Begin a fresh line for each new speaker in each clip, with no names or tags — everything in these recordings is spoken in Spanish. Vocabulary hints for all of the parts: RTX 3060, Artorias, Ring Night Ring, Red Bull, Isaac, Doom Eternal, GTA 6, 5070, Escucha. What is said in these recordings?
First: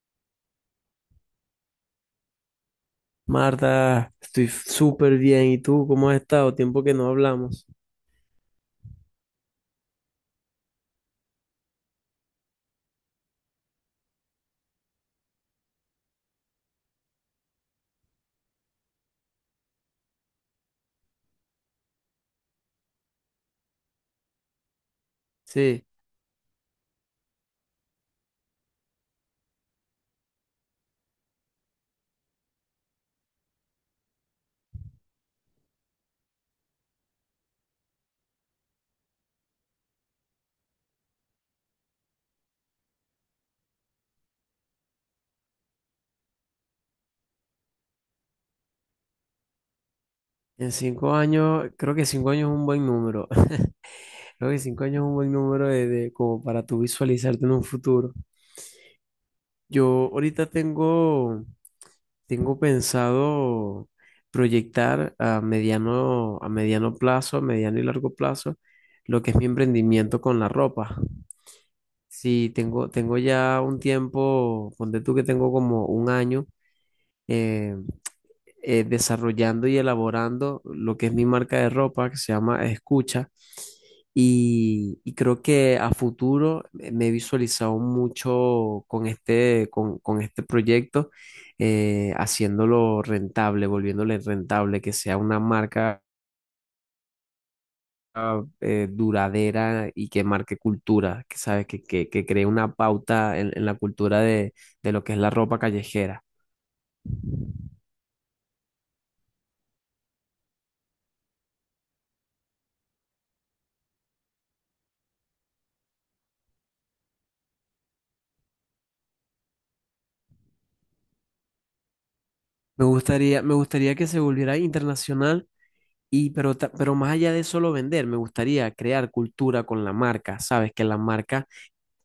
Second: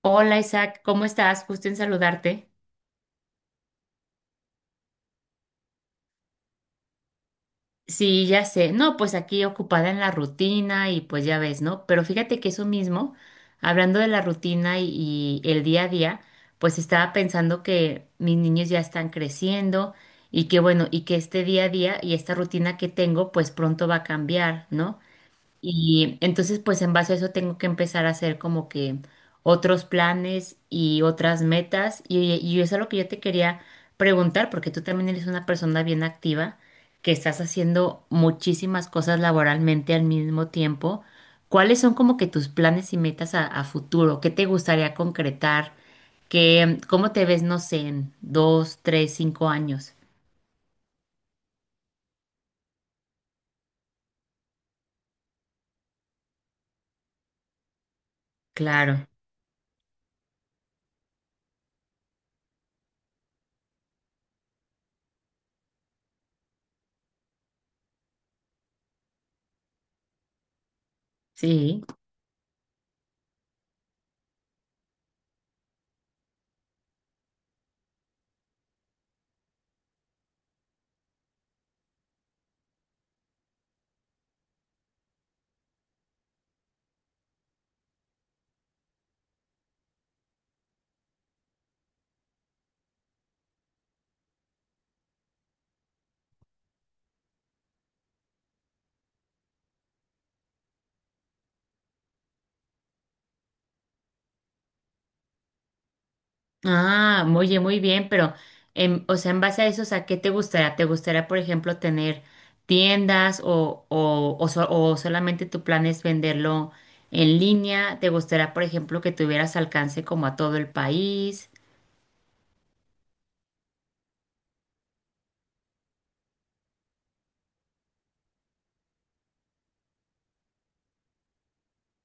Hola Isaac, ¿cómo estás? Gusto en saludarte.
Marta, estoy súper bien. ¿Y tú cómo has estado? Tiempo que no hablamos.
Sí, ya sé. No, pues aquí ocupada en la rutina y pues ya ves, ¿no? Pero fíjate que eso mismo, hablando de la rutina y el día a día, pues estaba pensando que mis niños ya están creciendo y que bueno, y que este día a día y esta rutina que tengo, pues pronto va a cambiar, ¿no?
Sí,
Y entonces, pues en base a eso tengo que empezar a hacer como que otros planes y otras metas. Y eso es lo que yo te quería preguntar, porque tú también eres una persona bien activa, que estás haciendo muchísimas cosas laboralmente al mismo tiempo. ¿Cuáles son como que tus planes y metas a futuro? ¿Qué te gustaría concretar? ¿Qué, cómo te ves, no sé, en dos, tres, cinco años?
en 5 años, creo que 5 años es un buen número. Creo que 5 años es un buen número como para tú visualizarte en un futuro.
Claro,
Yo ahorita tengo pensado proyectar a mediano plazo, a mediano y largo plazo, lo que es mi emprendimiento con la ropa.
sí.
Sí, tengo ya un tiempo, ponte tú que tengo como un año eh, desarrollando y elaborando lo que es mi marca de ropa que se llama Escucha. Y creo que a futuro me he visualizado mucho con este proyecto, haciéndolo rentable, volviéndole rentable, que sea una marca duradera y que marque cultura, que sabes, que cree una pauta en la cultura de lo que es la ropa callejera.
Ah, oye, muy bien, pero, en, o sea, en base a eso, o sea, ¿qué te gustaría? ¿Te gustaría, por ejemplo, tener tiendas o o solamente tu plan es venderlo en línea? ¿Te gustaría, por ejemplo, que tuvieras alcance como a todo el país?
Me gustaría que se volviera internacional. Y pero, pero más allá de solo vender, me gustaría crear cultura con la marca. Sabes que la marca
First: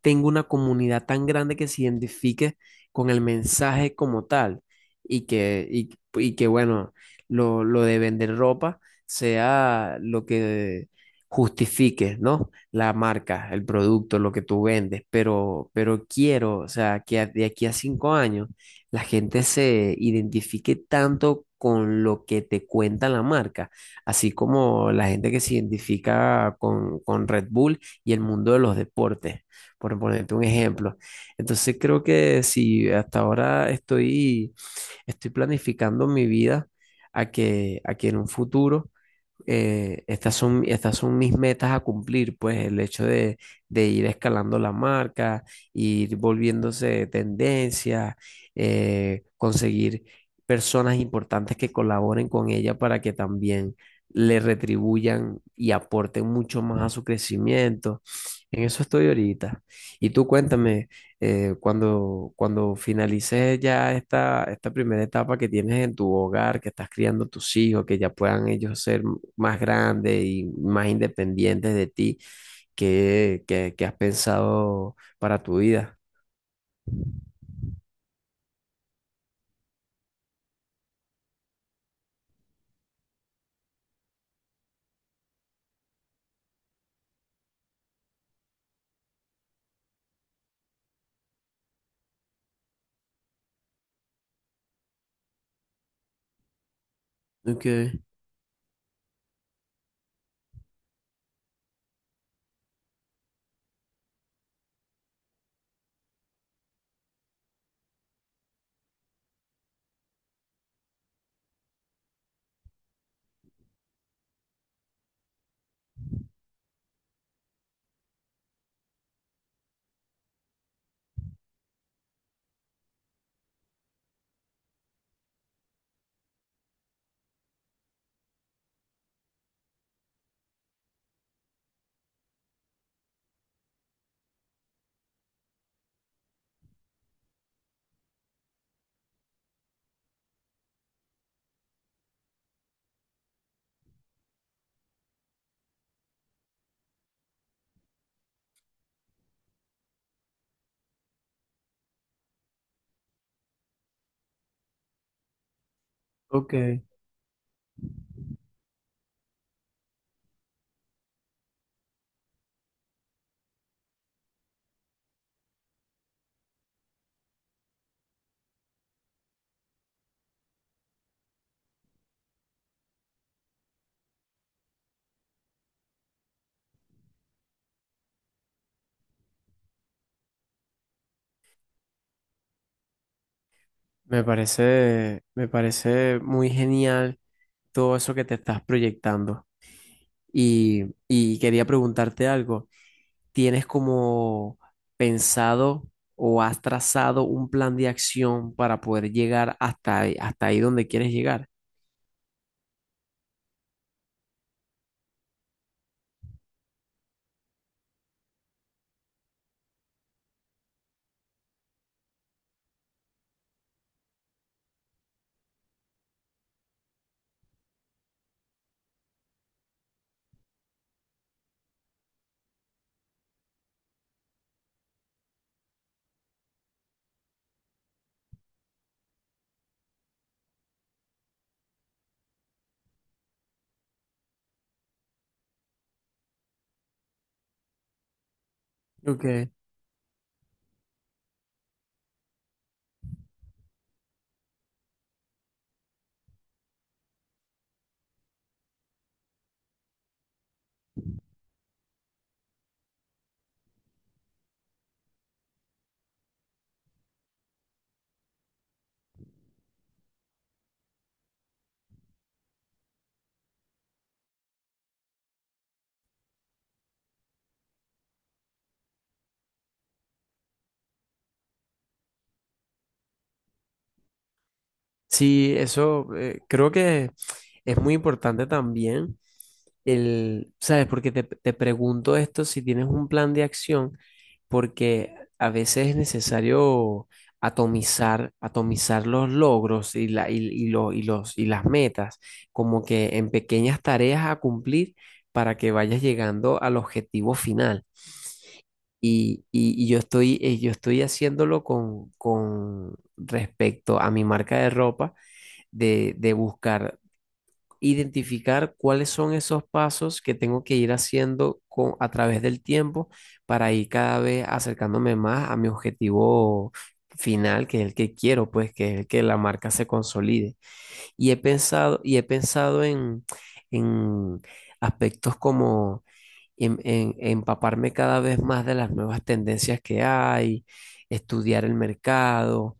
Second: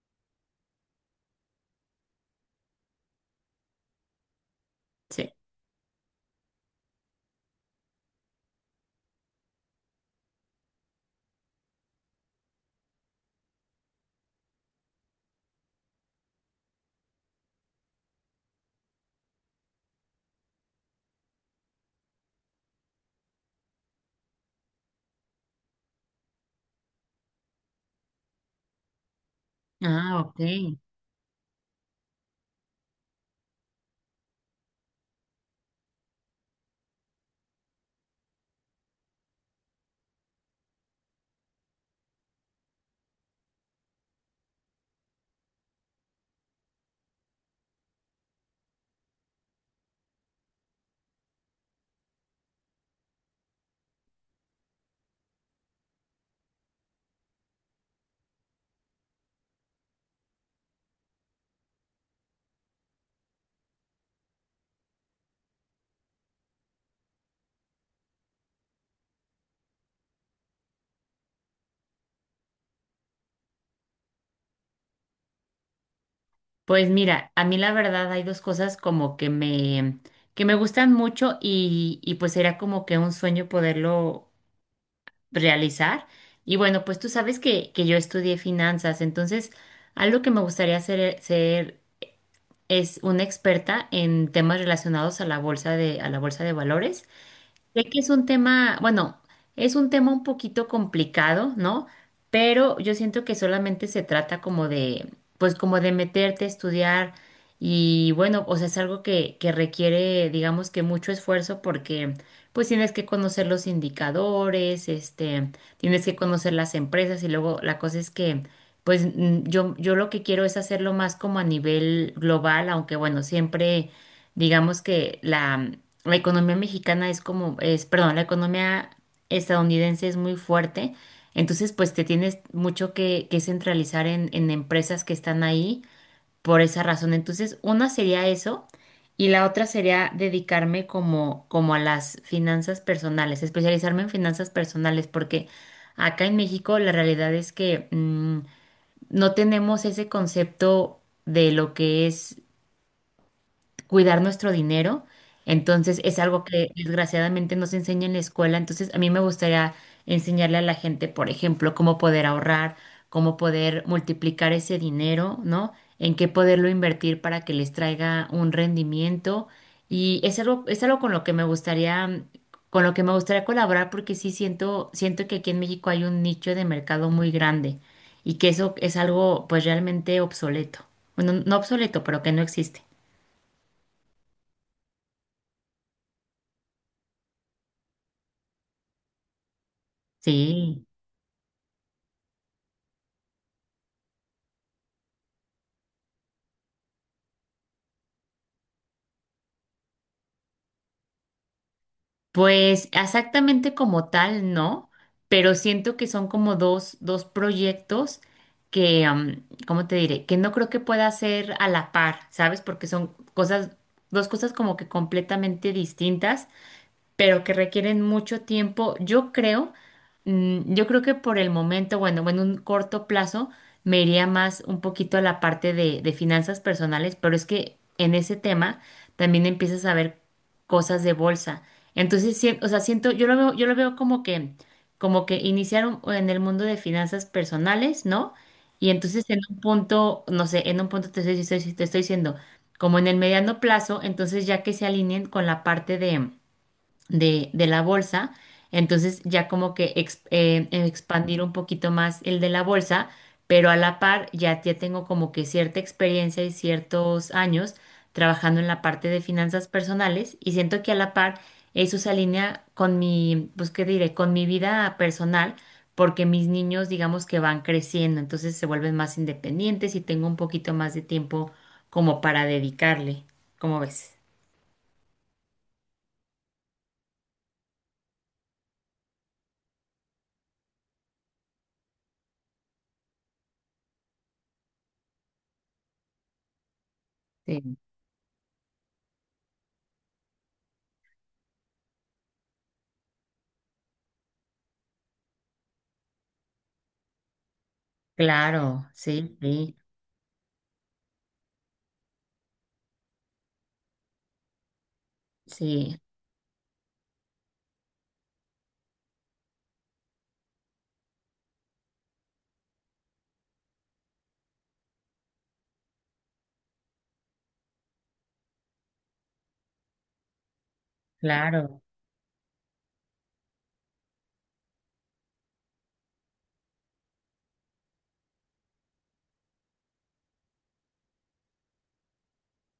tenga una comunidad tan grande que se identifique con el mensaje como tal y
Sí.
que, y, y que bueno, lo de vender ropa sea lo que justifique, ¿no? La marca, el producto, lo que tú vendes, pero quiero, o sea, que de aquí a 5 años la gente se identifique tanto con lo que te cuenta la marca, así como la gente que se identifica con Red Bull y el mundo de los deportes por
Ah,
ponerte
ok.
un ejemplo. Entonces creo que si hasta ahora estoy planificando mi vida a que en un futuro estas son mis metas a cumplir, pues el hecho de ir escalando la marca, ir volviéndose tendencia, conseguir personas importantes que colaboren con ella para que también le retribuyan y aporten mucho más a su crecimiento. En eso estoy ahorita. Y tú cuéntame, cuando finalices ya esta primera etapa que tienes en tu hogar, que estás criando tus hijos, que ya puedan ellos ser más grandes y más independientes de ti, que qué has pensado para tu vida?
Pues mira, a mí la verdad hay dos cosas como que que me gustan mucho y pues era como que un sueño poderlo realizar. Y bueno, pues tú sabes que yo estudié finanzas, entonces algo que me gustaría hacer, ser es una experta en temas relacionados a la bolsa de, a la bolsa de valores. Sé
Okay.
que es un tema, bueno, es un tema un poquito complicado, ¿no? Pero yo siento que solamente se trata como de, pues como de meterte a estudiar y bueno, o sea, es algo que requiere, digamos que mucho esfuerzo porque pues tienes que conocer los indicadores, este, tienes que conocer las empresas y luego la cosa es que, pues yo lo que quiero es hacerlo más como a nivel global, aunque bueno, siempre digamos que la economía mexicana es como, es, perdón, la economía estadounidense es muy fuerte, entonces pues te tienes mucho que centralizar en empresas que están ahí por esa razón. Entonces, una sería eso y la otra sería dedicarme como, como a las finanzas personales, especializarme en finanzas personales, porque acá en México la realidad es que no tenemos ese concepto de lo que es cuidar nuestro dinero. Entonces es algo que
Okay.
desgraciadamente no se enseña en la escuela. Entonces a mí me gustaría enseñarle a la gente, por ejemplo, cómo poder ahorrar, cómo poder multiplicar ese dinero, ¿no? En qué poderlo invertir para que les traiga un rendimiento. Y es algo con lo que me gustaría, con lo que me gustaría colaborar porque sí siento, siento que aquí en México hay un nicho de mercado muy grande y que eso es algo pues realmente obsoleto. Bueno, no obsoleto, pero que no existe.
Me parece muy genial todo eso que te estás proyectando.
Sí.
Y quería preguntarte algo. ¿Tienes como pensado o has trazado un plan de acción para poder llegar hasta ahí donde quieres llegar?
Pues exactamente como tal, no, pero siento que son como dos, dos proyectos que, ¿cómo te diré? Que no creo que pueda ser a la par, ¿sabes? Porque son cosas, dos cosas como que completamente distintas pero que requieren mucho tiempo. Yo creo, yo creo que por el momento, bueno, en un corto plazo, me iría más un poquito a la parte de finanzas personales, pero es que en ese tema también empiezas a ver cosas de bolsa. Entonces, sí, o sea, siento, yo lo veo como que iniciaron en el mundo de finanzas personales, ¿no? Y entonces en
Okay.
un punto, no sé, en un punto te estoy, te estoy diciendo, como en el mediano plazo, entonces ya que se alineen con la parte de la bolsa. Entonces ya como que expandir un poquito más el de la bolsa, pero a la par ya tengo como que cierta experiencia y ciertos años trabajando en la parte de finanzas personales y siento que a la par eso se alinea con mi, pues qué diré, con mi vida personal. Porque mis niños digamos que van creciendo, entonces se vuelven más independientes y tengo un poquito más de tiempo como para dedicarle, ¿cómo ves?
Sí, eso, creo que es muy importante también el, ¿sabes? Porque te pregunto esto si tienes un plan de acción, porque a veces es necesario
Sí.
atomizar los logros y, la, y lo- y los, y las metas, como que en pequeñas tareas a cumplir para que vayas llegando al objetivo final.
Claro, sí,
Y, y-
sí.
y yo estoy, eh, yo estoy haciéndolo con respecto a mi marca de ropa,
Sí,
de buscar identificar cuáles son esos pasos que tengo que ir haciendo a través del tiempo para ir cada vez acercándome más a mi objetivo final, que es el que quiero, pues, que es el que la marca se consolide. Y he
claro,
pensado, y he pensado en aspectos como empaparme cada vez más de las nuevas tendencias que hay, estudiar el mercado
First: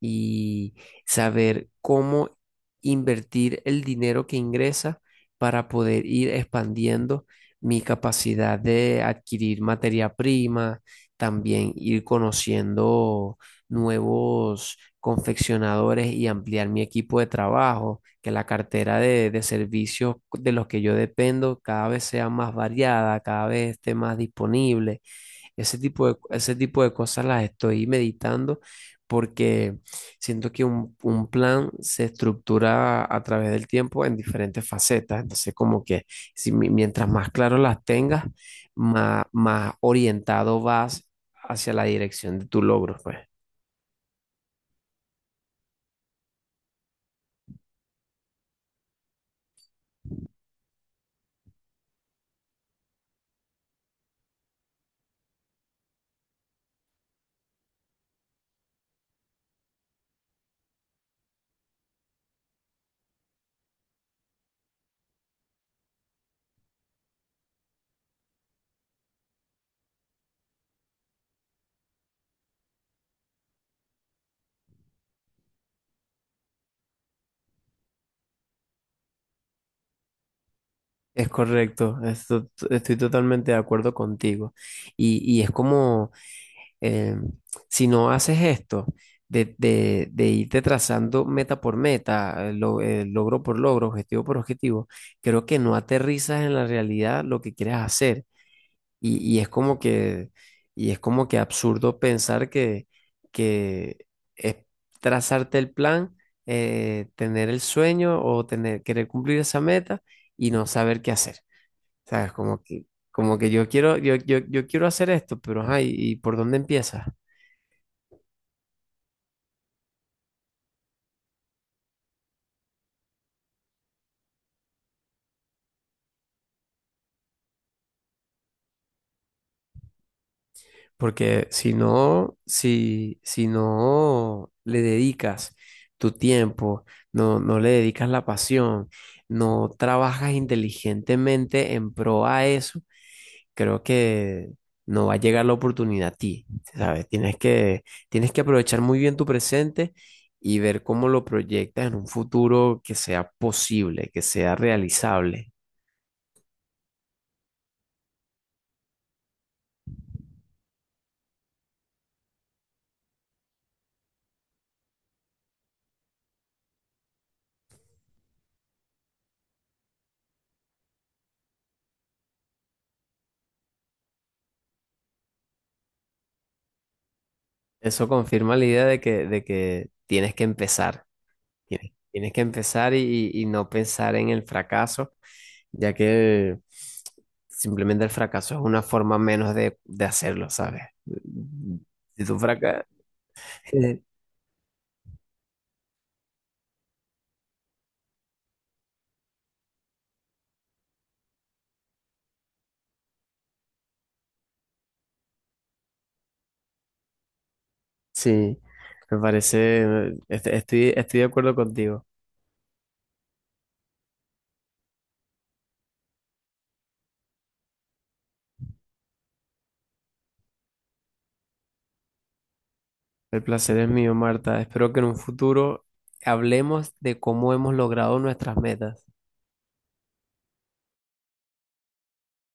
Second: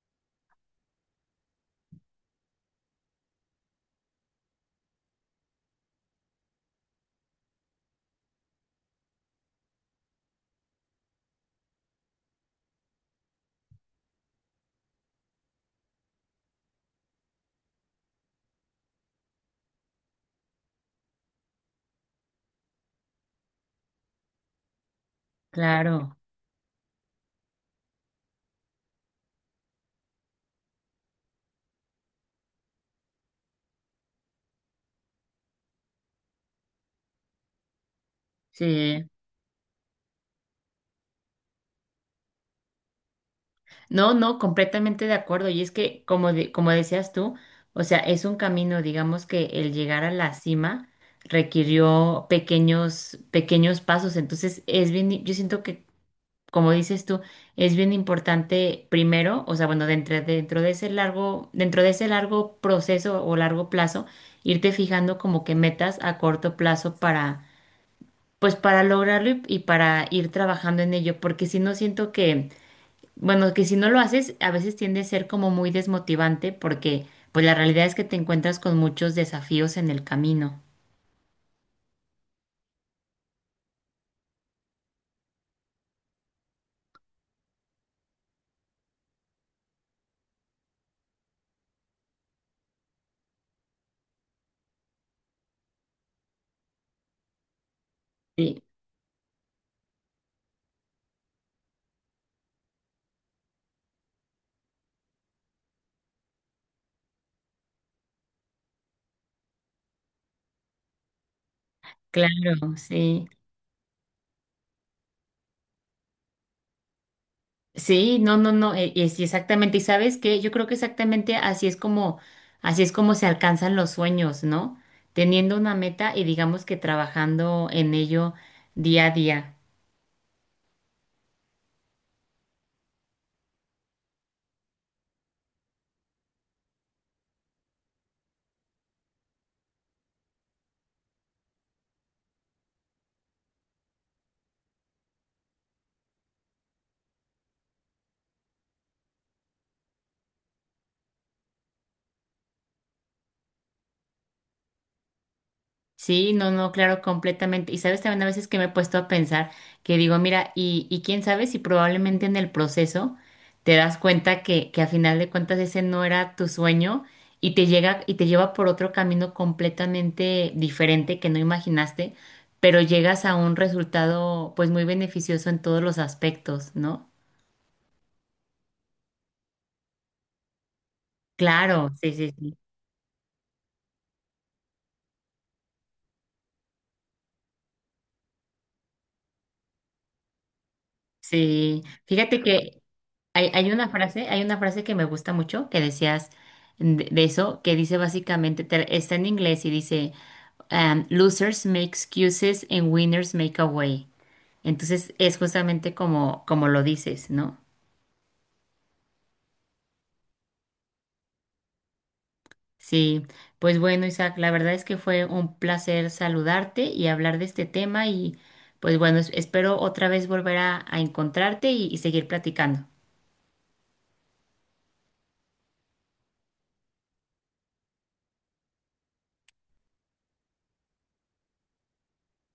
y saber cómo invertir el dinero que ingresa para poder ir expandiendo mi capacidad de adquirir materia prima, también ir conociendo nuevos confeccionadores y ampliar mi equipo de trabajo que la cartera de servicios de los que yo dependo cada vez sea más variada, cada vez esté más disponible. Ese tipo de,
claro,
ese tipo de cosas las estoy meditando porque siento que un plan se estructura a través del tiempo en diferentes facetas. Entonces, como que si, mientras más claro las tengas,
sí.
más orientado vas hacia la dirección de tu logro, pues.
No, no, completamente de acuerdo. Y es que, como, como decías tú, o sea, es un camino, digamos que el llegar a la cima requirió pequeños, pequeños pasos. Entonces, es bien, yo siento que, como dices tú, es bien importante primero, o sea, bueno, dentro de ese largo, dentro de ese largo proceso o largo plazo, irte fijando como que metas a corto plazo para pues para lograrlo y para ir trabajando en ello, porque si no siento que, bueno, que si no lo haces, a veces tiende a ser como muy desmotivante, porque pues la realidad es que te encuentras con muchos desafíos en el camino.
Es correcto, estoy totalmente de acuerdo contigo. Y es como, eh, si no haces esto, de irte trazando meta por meta, logro por logro, objetivo por objetivo, creo que no aterrizas en la realidad lo que quieres hacer.
Sí,
Y, y es como que, y es como que absurdo pensar que es trazarte el plan, tener el sueño o tener, querer cumplir esa meta y no saber qué hacer. ¿Sabes? Como
claro,
que,
sí.
como que yo quiero hacer esto, pero ajá, ¿y por dónde empiezas?
Sí, no, no, no, es exactamente. Y sabes que yo creo que exactamente así es como se alcanzan los sueños, ¿no? Teniendo una meta y digamos que trabajando en ello día a día.
Porque si no, si no le dedicas tu tiempo, no le dedicas la pasión, no trabajas inteligentemente en pro a eso, creo que no va a llegar la oportunidad a ti, ¿sabes? Tienes que, tienes, que aprovechar muy bien tu presente y ver cómo lo proyectas en un futuro que sea posible, que sea realizable.
Sí, no, no, claro, completamente. Y sabes también a veces que me he puesto a pensar que digo, mira, y quién sabe si probablemente en el proceso te das cuenta que a final de cuentas ese no era tu sueño y te llega y te lleva por otro camino completamente diferente que no imaginaste, pero llegas a un resultado pues muy beneficioso en todos los aspectos, ¿no?
Eso confirma la idea de que tienes que empezar,
Claro,
tienes,
sí, sí,
tienes que
sí.
empezar y no pensar en el fracaso, ya que simplemente el fracaso es una forma menos de hacerlo, ¿sabes?
Sí,
Si tú
fíjate que
fracasas.
hay, hay una frase que me gusta mucho que decías de eso, que dice básicamente, está en inglés y dice, losers make excuses and winners make a way. Entonces es justamente como, como lo dices, ¿no?
Sí, me parece, estoy de acuerdo contigo.
Sí, pues bueno, Isaac, la verdad es que fue un placer saludarte y hablar de este tema y pues bueno, espero otra vez volver a encontrarte y seguir platicando.
El placer es mío, Marta. Espero que en un futuro hablemos de cómo hemos logrado nuestras metas.